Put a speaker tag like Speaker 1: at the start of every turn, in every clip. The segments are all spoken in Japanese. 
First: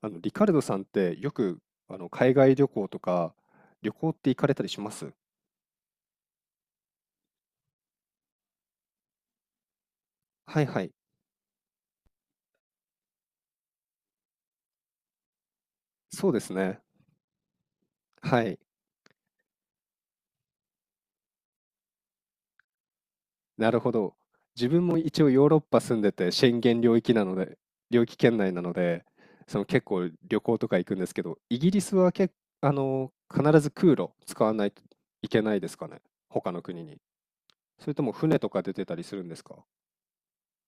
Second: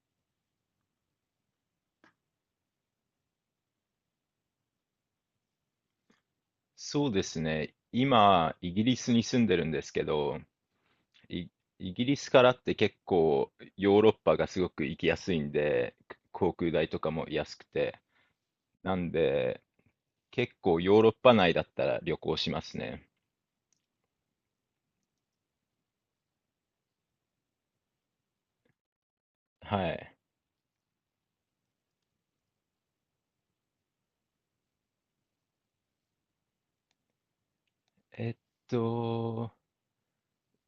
Speaker 1: リカルドさんってよく海外旅行とか旅行って行かれたりします？
Speaker 2: そうですね。今、イギリスに住んでるんですけど、
Speaker 1: はいはい。
Speaker 2: イ、イギリスからって結構ヨーロッパがすごく行きやすいんで、
Speaker 1: そうです
Speaker 2: 航空
Speaker 1: ね。
Speaker 2: 代とかも安くて。
Speaker 1: はい。
Speaker 2: なんで、結構ヨーロッパ内だったら旅行しますね。
Speaker 1: なるほど。自分も一応ヨーロッパ住んでてシェンゲン領域圏内なので、その結
Speaker 2: は
Speaker 1: 構
Speaker 2: い。
Speaker 1: 旅行とか行くんですけど、イギリスは必ず空路使わないといけないですかね。他の国に。それとも
Speaker 2: えっ
Speaker 1: 船とか出てたりするんです
Speaker 2: と、
Speaker 1: か？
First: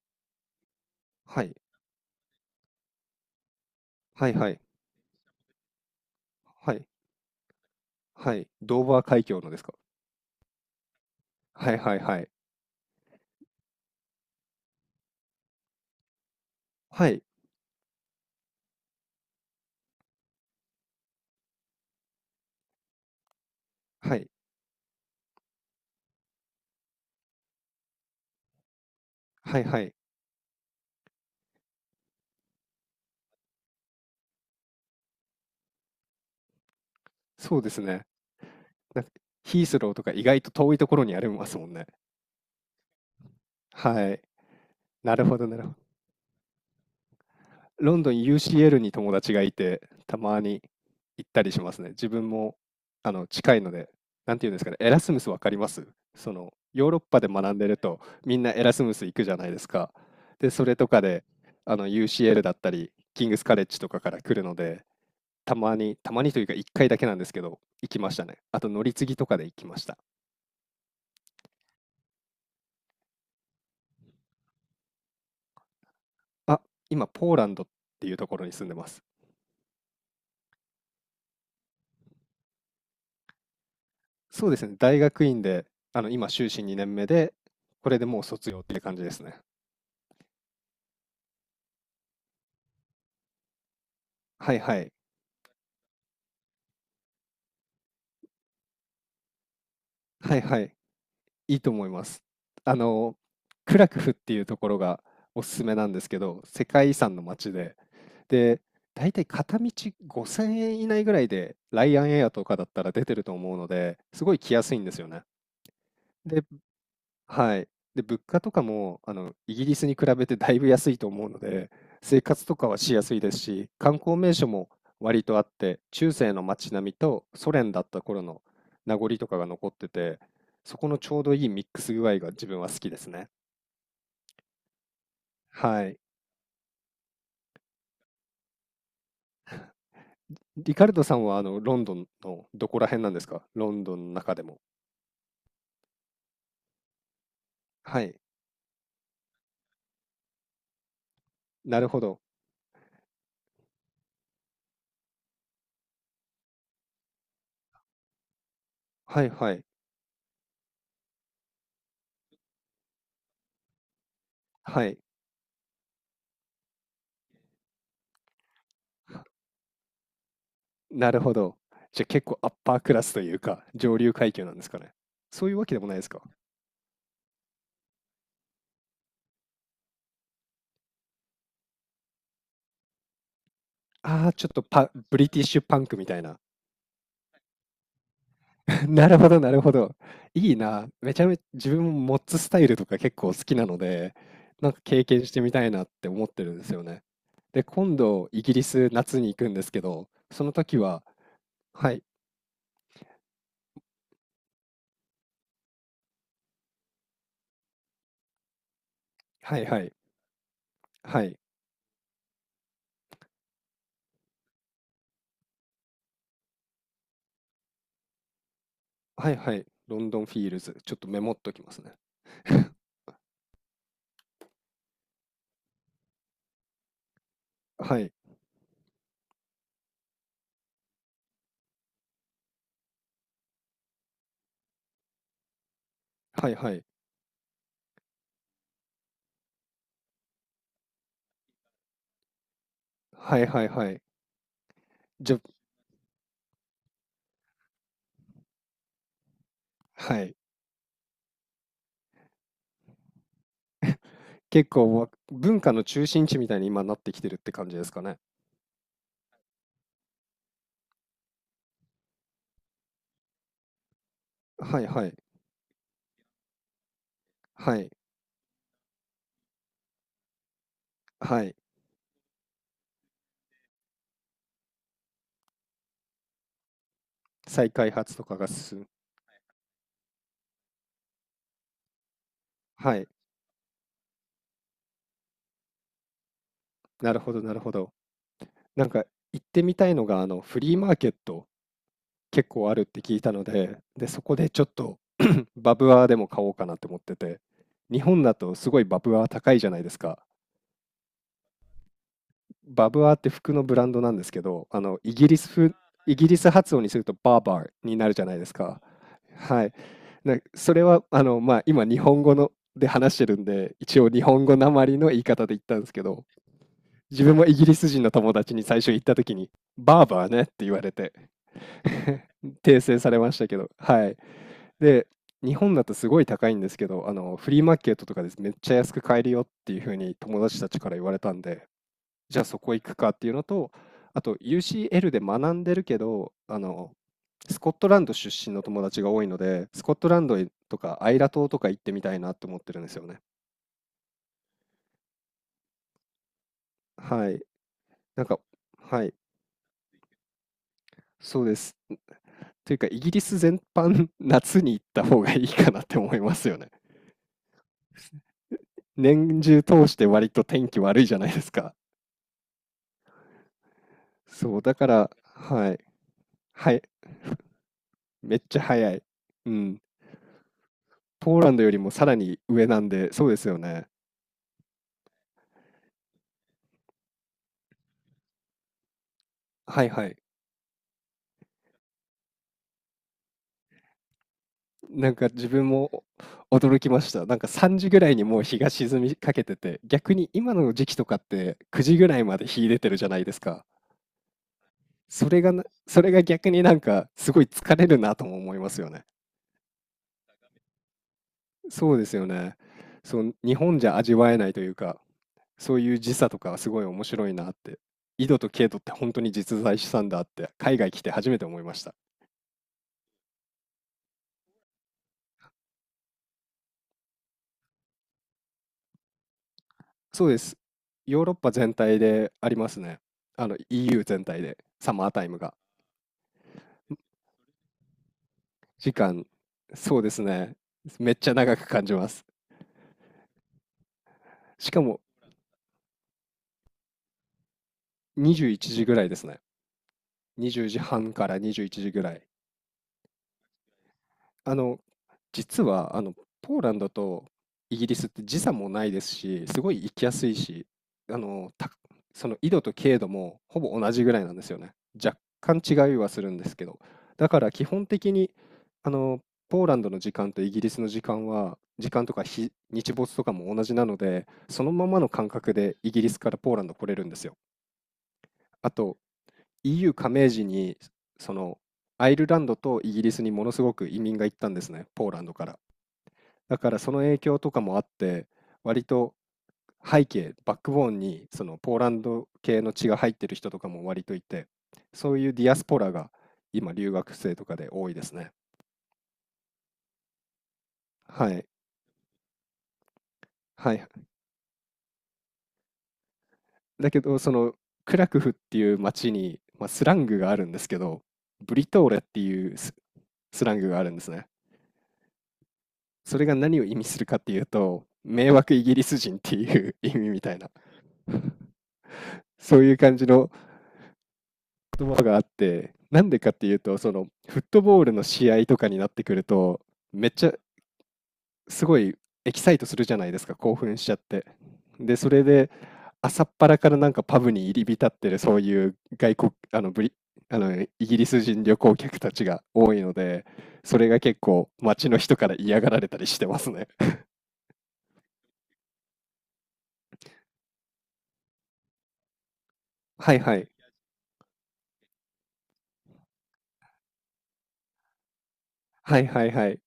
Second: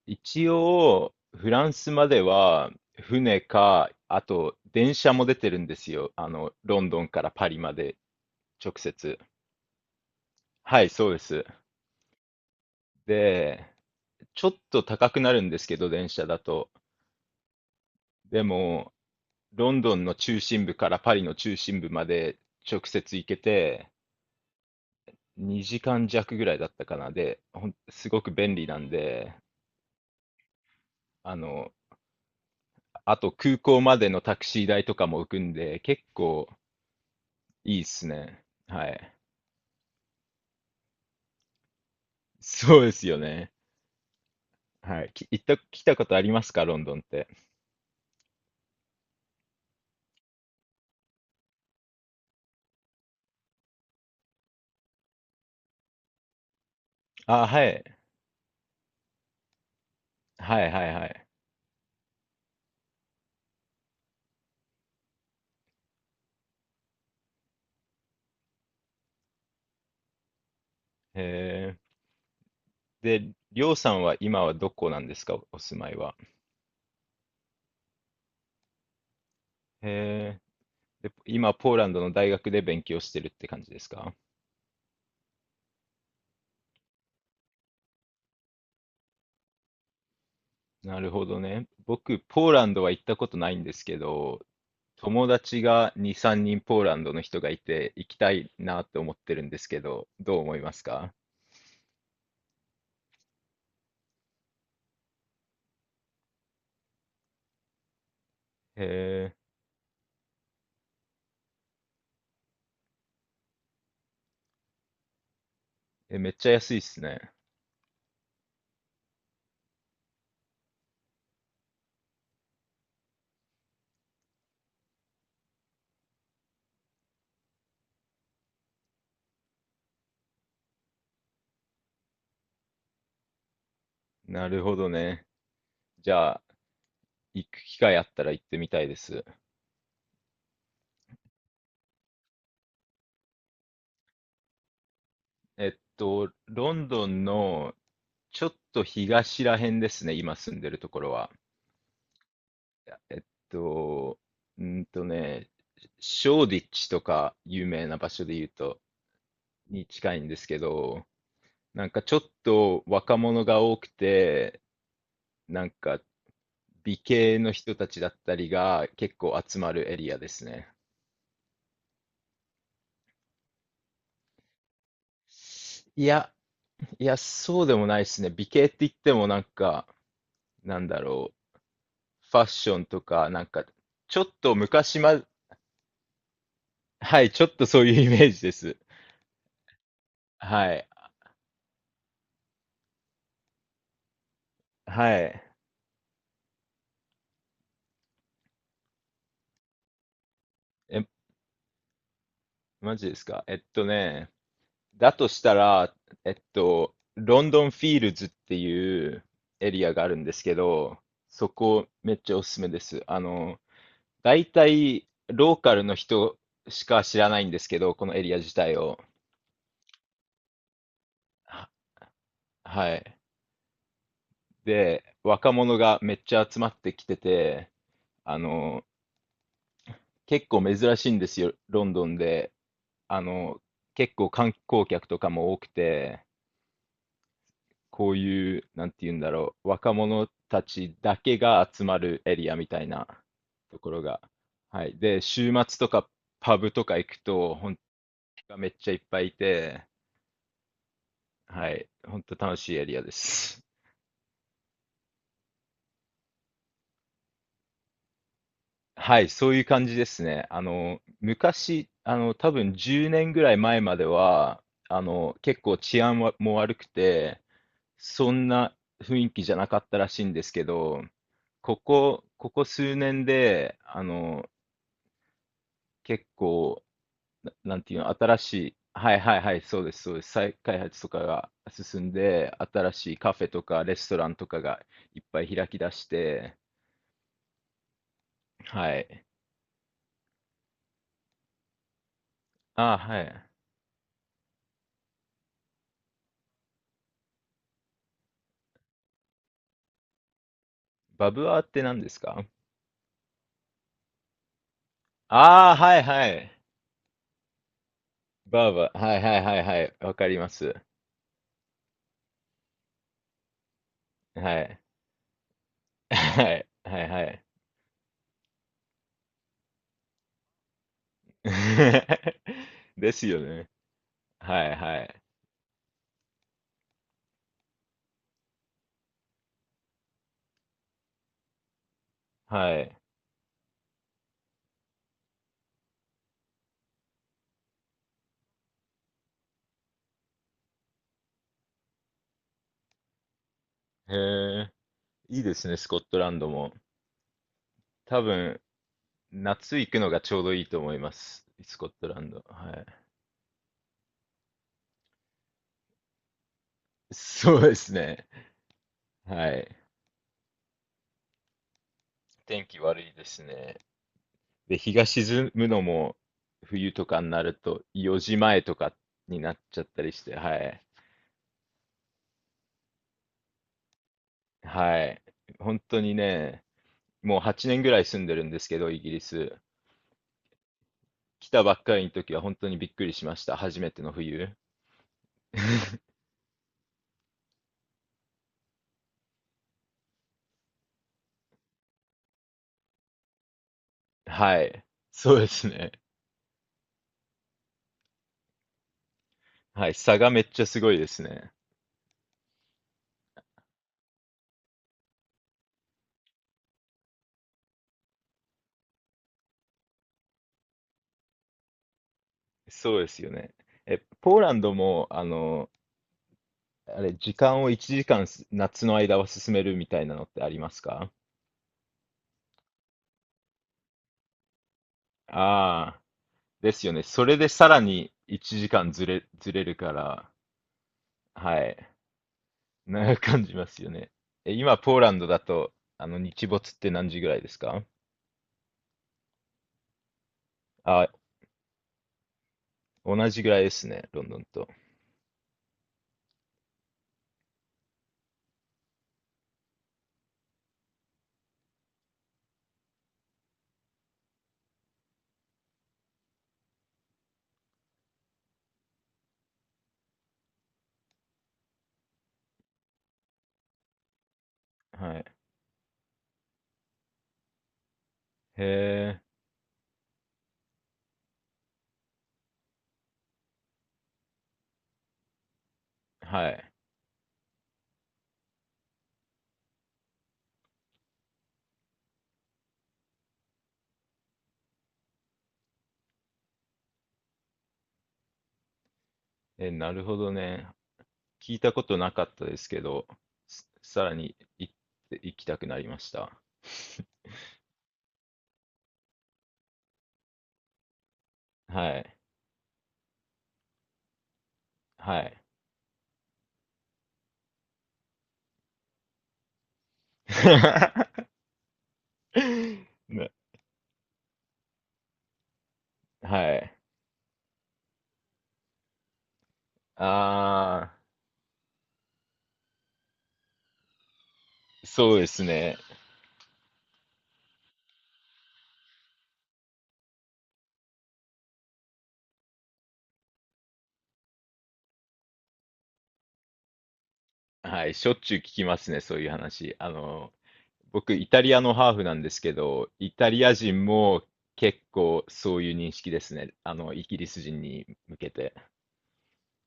Speaker 2: 一応、
Speaker 1: は
Speaker 2: フ
Speaker 1: い。
Speaker 2: ランスまでは船か、あ
Speaker 1: はいは
Speaker 2: と
Speaker 1: い。
Speaker 2: 電車も出てるんですよ。
Speaker 1: は
Speaker 2: ロ
Speaker 1: い。
Speaker 2: ンドンからパリまで
Speaker 1: はい。
Speaker 2: 直
Speaker 1: ドーバー
Speaker 2: 接。
Speaker 1: 海峡のですか？
Speaker 2: はい、そうです。
Speaker 1: はいはいはい。
Speaker 2: で、ちょっと高くなるんですけど、電車だと。
Speaker 1: はい。
Speaker 2: でも、ロンドンの中心部からパリの中心部まで直接行けて、
Speaker 1: はい。
Speaker 2: 2時間弱ぐらいだったかな。で、すごく便利なんで、
Speaker 1: はいはい。
Speaker 2: あの、あと空港までのタクシー代とかも浮くんで、結構
Speaker 1: そうで
Speaker 2: い
Speaker 1: す
Speaker 2: いっ
Speaker 1: ね。
Speaker 2: すね。は
Speaker 1: なんか、
Speaker 2: い。
Speaker 1: ヒースローとか意外と遠いところにありますもんね。
Speaker 2: そうですよね。
Speaker 1: はい。
Speaker 2: はい。
Speaker 1: なる
Speaker 2: き、
Speaker 1: ほ
Speaker 2: 行っ
Speaker 1: ど、な
Speaker 2: た、
Speaker 1: るほど。
Speaker 2: 来たことありますか、ロンドンって。
Speaker 1: ロンドン UCL に友達がいて、たまに行ったりしますね。自分も、近いので、なんていうんですかね、エラスムスわかります？その、ヨーロッパで
Speaker 2: あ、
Speaker 1: 学ん
Speaker 2: は
Speaker 1: でる
Speaker 2: い。
Speaker 1: と、みんなエラスムス行くじゃないですか。で、
Speaker 2: は
Speaker 1: そ
Speaker 2: い
Speaker 1: れ
Speaker 2: は
Speaker 1: と
Speaker 2: い
Speaker 1: か
Speaker 2: は
Speaker 1: で、
Speaker 2: い。
Speaker 1: UCL だったり、キングスカレッジとかから来るので、たまにたまにというか1回だけなんですけど、行きましたね。あと乗り継ぎとかで行きました。
Speaker 2: えー、で、りょうさんは今はどこなんですか、お住まいは。
Speaker 1: あ、今、ポーランドっていうところに住んでます。
Speaker 2: へえ。で、今、ポーランドの大学で勉強してるって感じですか？
Speaker 1: そうですね、大学院で、今、修士2年目で、これでもう卒業って感じですね。
Speaker 2: なるほどね。僕、ポーランドは行ったことないんですけど、
Speaker 1: はいはい。
Speaker 2: 友達が2、3人ポーランドの人がいて、行きたいなって思ってるんですけど、ど
Speaker 1: は
Speaker 2: う
Speaker 1: い
Speaker 2: 思
Speaker 1: は
Speaker 2: いま
Speaker 1: い。
Speaker 2: すか？
Speaker 1: いいと思います。あの、クラクフっていうところがおすすめなんですけど、世界遺産の街で、で、
Speaker 2: へ
Speaker 1: 大体片道5000円以内ぐらいで、ライアンエアとかだったら出てると思うので、すごい来やすいんですよね。
Speaker 2: え。え、めっ
Speaker 1: で、
Speaker 2: ちゃ安いっすね。
Speaker 1: はい。で、物価とかも、イギリスに比べてだいぶ安いと思うので、生活とかはしやすいですし、観光名所も割とあって、中世の街並みとソ連だった頃の名残とかが残ってて、そこのちょうどいいミックス具合が自分は好きですね。
Speaker 2: なるほどね。
Speaker 1: はい。
Speaker 2: じゃあ、行く機会あったら行ってみたいです。
Speaker 1: リカルドさんは、ロンドンのどこら辺なんですか？ロンドンの中でも。
Speaker 2: えっと、ロンドンの
Speaker 1: はい。
Speaker 2: ちょっと東ら辺ですね、今住んでるところは。
Speaker 1: なるほど。
Speaker 2: えっと、うーんとね、ショーディッチとか有名な場所で言うと、
Speaker 1: はいはい。
Speaker 2: に近いんですけど、なんかちょっと若者が多くて、
Speaker 1: はい。
Speaker 2: なんか美形の人たちだったりが結構集まるエリアですね。
Speaker 1: なるほど。じゃあ結構アッパークラスというか、上流階級なんですかね。そういうわけでもないで
Speaker 2: い
Speaker 1: すか？
Speaker 2: や、いや、そうでもないですね。美形って言ってもなんか、なんだろう、ファッションとか、なんか、ちょ
Speaker 1: あ
Speaker 2: っ
Speaker 1: あ、ちょっ
Speaker 2: と
Speaker 1: とパ
Speaker 2: 昔
Speaker 1: ブ
Speaker 2: ま、
Speaker 1: リティッシュパンクみたいな。
Speaker 2: はい、ちょっとそういうイメージです。
Speaker 1: なるほど、なるほど。いい
Speaker 2: は
Speaker 1: な。
Speaker 2: い、
Speaker 1: めちゃめちゃ自分もモッツスタイルとか結構好きなので、なんか経
Speaker 2: は
Speaker 1: 験して
Speaker 2: い。
Speaker 1: みたいなって思ってるんですよね。で、今度、イギリス夏に行くんですけど、その時は、はい、
Speaker 2: マジですか。えっとね、だとしたら、えっと、ロンドンフィールズっていう
Speaker 1: はい
Speaker 2: エ
Speaker 1: は
Speaker 2: リ
Speaker 1: い、
Speaker 2: アがあるんですけど、
Speaker 1: はい、
Speaker 2: そこめっちゃおすすめです。大体ローカルの人しか知らないんですけど、このエリア自体を。
Speaker 1: はいはい、ロンドンフィールズ。ちょっとメモっときま
Speaker 2: は、
Speaker 1: すね。
Speaker 2: はい。で、若者がめっちゃ集まってきてて、
Speaker 1: はい、
Speaker 2: あの、結構珍しいんですよ、ロンドンで。あの、結構観光客とかも多くて、
Speaker 1: はいはい、
Speaker 2: こういう、なんて言うんだろう、若者たちだけが集まるエリアみたいな
Speaker 1: はいはい
Speaker 2: と
Speaker 1: は
Speaker 2: こ
Speaker 1: い。
Speaker 2: ろが。はい。で、
Speaker 1: じゃ、
Speaker 2: 週末とかパブとか行くと、本当がめっちゃいっぱいいて、
Speaker 1: はい。
Speaker 2: はい。本当楽しいエリアです。
Speaker 1: 結構文化の中心地みたいに今なってきてるって感じですかね。
Speaker 2: はい。そういう感じですね。あの、昔、多分10年ぐらい前までは、
Speaker 1: はいはい、
Speaker 2: 結構治安はも悪くて、
Speaker 1: はい。
Speaker 2: そんな雰囲気じゃなかったらしいんですけど、
Speaker 1: はい。
Speaker 2: ここ数年で、あの、結構、
Speaker 1: 再
Speaker 2: なん
Speaker 1: 開
Speaker 2: ていうの、
Speaker 1: 発とか
Speaker 2: 新
Speaker 1: が
Speaker 2: しい、
Speaker 1: 進む。
Speaker 2: はいはいはい、そうです、そうです。再開発とかが進んで、新
Speaker 1: はい。
Speaker 2: しいカフェとかレストランとかがいっぱい開き出して、
Speaker 1: なるほど、なるほど。なん
Speaker 2: は
Speaker 1: か
Speaker 2: い。
Speaker 1: 行ってみたいのが、フリーマーケット結構あるっ
Speaker 2: ああ、
Speaker 1: て聞い
Speaker 2: は
Speaker 1: たの
Speaker 2: い。
Speaker 1: で、で、そこでちょっと バブアーでも買おうかなって思ってて、日本だとすごいバブアー高いじゃないですか。
Speaker 2: バブアーって何ですか？
Speaker 1: バブアーって服のブランドなんですけど、
Speaker 2: ああはい
Speaker 1: イギ
Speaker 2: は
Speaker 1: リス
Speaker 2: い。
Speaker 1: 発音にするとバーバーになるじゃないです
Speaker 2: バー
Speaker 1: か。
Speaker 2: バー、はいはいは
Speaker 1: は
Speaker 2: い
Speaker 1: い。
Speaker 2: はい、わかりま
Speaker 1: そ
Speaker 2: す。
Speaker 1: れは、まあ、今日本語ので話してるんで、一応日本語
Speaker 2: は
Speaker 1: な
Speaker 2: い。
Speaker 1: まりの言い方で言ったんですけ ど、
Speaker 2: はい、はい、
Speaker 1: 自
Speaker 2: は
Speaker 1: 分も
Speaker 2: い。
Speaker 1: イギリス人の友達に最初行った時に、バーバーねって言われて 訂 正さ
Speaker 2: で
Speaker 1: れ
Speaker 2: す
Speaker 1: まし
Speaker 2: よ
Speaker 1: たけ
Speaker 2: ね。
Speaker 1: ど、はい。
Speaker 2: はい、は
Speaker 1: で、
Speaker 2: い、
Speaker 1: 日本だとすごい高いんですけど、フリーマーケットとかです。めっちゃ安く買えるよっていうふうに友達たちから言われたんで、じゃあそ
Speaker 2: は
Speaker 1: こ
Speaker 2: い。
Speaker 1: 行く
Speaker 2: へ
Speaker 1: かっていうのと、あと UCL で学んでるけど、スコットランド出身の友達が多いので、スコットランドとかアイラ島とか行ってみたいなと思ってるんですよね。
Speaker 2: え、いいですね、スコットランドも。
Speaker 1: はい。
Speaker 2: 多
Speaker 1: なんか、
Speaker 2: 分、
Speaker 1: はい。
Speaker 2: 夏行くのがちょうどいいと思いま
Speaker 1: そ
Speaker 2: す。
Speaker 1: うです。
Speaker 2: スコットランド。は
Speaker 1: という
Speaker 2: い。
Speaker 1: か、イギリス全般、夏に行った方がいいかなって思いますよね。
Speaker 2: そうですね。
Speaker 1: 年
Speaker 2: は
Speaker 1: 中
Speaker 2: い。
Speaker 1: 通して割と天気悪いじゃないですか。
Speaker 2: 天気悪いですね。
Speaker 1: そう、だ
Speaker 2: で、
Speaker 1: か
Speaker 2: 日が
Speaker 1: ら、
Speaker 2: 沈む
Speaker 1: はい、
Speaker 2: のも
Speaker 1: はい、
Speaker 2: 冬とかになると4
Speaker 1: めっ
Speaker 2: 時
Speaker 1: ち
Speaker 2: 前
Speaker 1: ゃ
Speaker 2: とか
Speaker 1: 早い。
Speaker 2: に
Speaker 1: う
Speaker 2: なっちゃ
Speaker 1: ん。
Speaker 2: ったりして、はい。
Speaker 1: ポーランドよりもさらに上なんで、そうですよね。
Speaker 2: はい。本当にね、もう8年ぐらい住んでるんですけど、イギリス。
Speaker 1: はいはい。
Speaker 2: 来たばっかりの時は本当にびっくりしました。初めての冬。
Speaker 1: なんか自分も お驚きました。なんか3時ぐらいにもう日が沈みかけてて、逆に今の時期とかって9時ぐらいまで日出てるじゃないですか。
Speaker 2: はい。そうですね。
Speaker 1: それが逆になんかすごい疲れるなとも思いますよね。
Speaker 2: はい。差がめっちゃすごいですね。
Speaker 1: そうですよね。そう、日本じゃ味わえないというか、そういう時差とかはすごい面白いなって。緯度と経度って本当に実在したんだって、海外来て初めて思いました。
Speaker 2: そうですよね。え、ポーランドも、あの、あれ、時間を1時間す夏の間は進めるみたいなの
Speaker 1: そ
Speaker 2: っ
Speaker 1: うで
Speaker 2: てあ
Speaker 1: す。
Speaker 2: りますか？
Speaker 1: ヨーロッパ全体でありますね。EU 全体で、サマータイムが。
Speaker 2: ああ、ですよね。それでさらに1時
Speaker 1: 時
Speaker 2: 間
Speaker 1: 間、
Speaker 2: ずれるか
Speaker 1: そうです
Speaker 2: ら、
Speaker 1: ね。めっちゃ長
Speaker 2: は
Speaker 1: く
Speaker 2: い。
Speaker 1: 感じます。
Speaker 2: 長く感じますよね。え、
Speaker 1: し
Speaker 2: 今、
Speaker 1: か
Speaker 2: ポー
Speaker 1: も
Speaker 2: ランドだと、あの、日没って何時ぐらいですか？
Speaker 1: 21時ぐらいですね。20時
Speaker 2: あ、
Speaker 1: 半から21時ぐらい。
Speaker 2: 同じぐらいですね、ロンドン
Speaker 1: あ
Speaker 2: と。
Speaker 1: の、実は、ポーランドとイギリスって時差もないですし、すごい行きやすいし、あの、たその緯度と経度もほぼ同じぐらいなんですよね。若干違いはするんですけど。だから基本的に、あの、ポーランドの時間とイギリスの時間は、時間とか日没とかも同じなので、そのままの
Speaker 2: はい。
Speaker 1: 感覚でイギリスからポーランド来れるんですよ。
Speaker 2: へ
Speaker 1: あと、
Speaker 2: え、
Speaker 1: EU 加盟時に、その、アイルランドとイギリスにものすごく移民が行ったんですね、ポーランドから。
Speaker 2: は
Speaker 1: だか
Speaker 2: い。
Speaker 1: らその影響とかもあって、割とバックボーンにそのポーランド系の血が入ってる人とかも割といて、そういうディアスポラが今留学生とかで多いですね。
Speaker 2: え、なるほどね。
Speaker 1: はい。
Speaker 2: 聞いたことなかったですけど、す
Speaker 1: はい。
Speaker 2: さらに行って行きたくなりました。
Speaker 1: だけど、そのクラクフっていう町に、まあ、スラングがあるんですけど、ブリトーレ
Speaker 2: は
Speaker 1: っ
Speaker 2: い。
Speaker 1: ていうスラングがあるんですね。
Speaker 2: はい。
Speaker 1: それが何を意味するかっていうと、迷惑イギリス人っていう 意味みたいな、そういう感じ
Speaker 2: ね、
Speaker 1: の言葉があって、なんでかってい
Speaker 2: は
Speaker 1: う
Speaker 2: い。
Speaker 1: と、そのフットボールの試合とかになってくると、めっちゃ
Speaker 2: あ
Speaker 1: すごいエキサイトするじゃないですか。興奮しちゃって、
Speaker 2: あ、
Speaker 1: で、そ
Speaker 2: そう
Speaker 1: れ
Speaker 2: です
Speaker 1: で
Speaker 2: ね。
Speaker 1: 朝っぱらからなんかパブに入り浸ってる、そういう外国あのブリあのイギリス人旅行客たちが多いので、それが結構街の人から嫌がられたりしてますね。
Speaker 2: はい。しょっちゅう聞きますね、そういう話。あの、僕、イタリアのハーフなんですけど、イ
Speaker 1: はい、
Speaker 2: タ
Speaker 1: は
Speaker 2: リ
Speaker 1: い、
Speaker 2: ア人も結構そういう認識ですね。あの、イギリス人に向けて。
Speaker 1: はい、はい、はい。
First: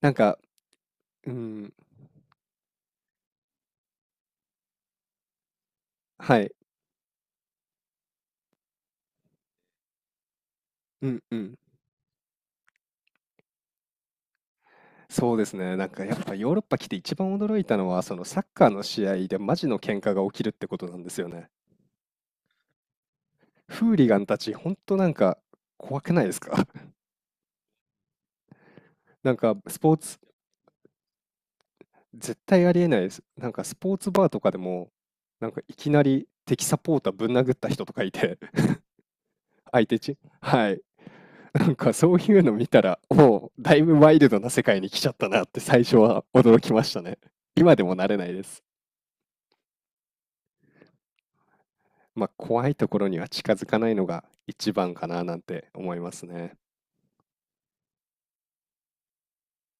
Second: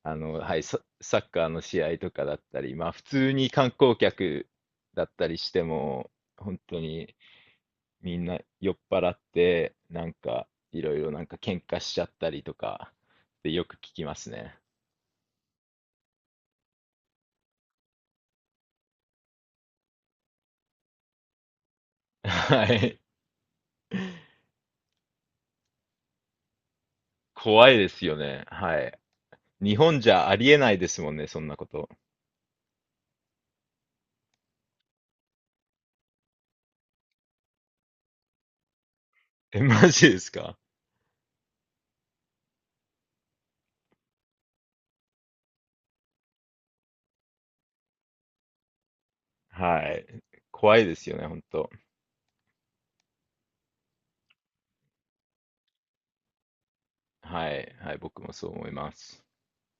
Speaker 1: なん
Speaker 2: あの、
Speaker 1: か、
Speaker 2: はい、サッ
Speaker 1: う
Speaker 2: カーの
Speaker 1: ん、
Speaker 2: 試合とかだったり、まあ普通に観光客だったりしても、
Speaker 1: はい、
Speaker 2: 本当にみんな酔っ払って、なんかいろい
Speaker 1: う
Speaker 2: ろな
Speaker 1: ん
Speaker 2: ん
Speaker 1: う
Speaker 2: か
Speaker 1: ん、
Speaker 2: 喧嘩しちゃったりとかってよく聞きますね。
Speaker 1: そうですね。なんかやっぱヨーロッパ来て一番驚いたのは、そのサッカーの試合でマジの喧嘩が起きるってことなんですよね。
Speaker 2: はい。
Speaker 1: フーリガンたち、ほんとなんか怖くないですか？
Speaker 2: 怖いですよね。はい。
Speaker 1: なんか
Speaker 2: 日
Speaker 1: スポー
Speaker 2: 本じ
Speaker 1: ツ、
Speaker 2: ゃありえないですもんね、そんなこと。
Speaker 1: 絶対ありえないです。なんかスポーツバーとかでも、なんかいきなり敵サポーターぶん殴った人とかいて、
Speaker 2: え、
Speaker 1: 相
Speaker 2: マ
Speaker 1: 手
Speaker 2: ジ
Speaker 1: チ
Speaker 2: ですか？
Speaker 1: はい。なんかそういうの見たら、もうだいぶワイルドな世界に来ちゃったなって最初は驚きましたね。今でも慣れないです。
Speaker 2: はい。怖いですよね、本当。
Speaker 1: まあ、怖いところには近づかないのが一番かななんて思いますね。
Speaker 2: はい。はい、僕もそう思います。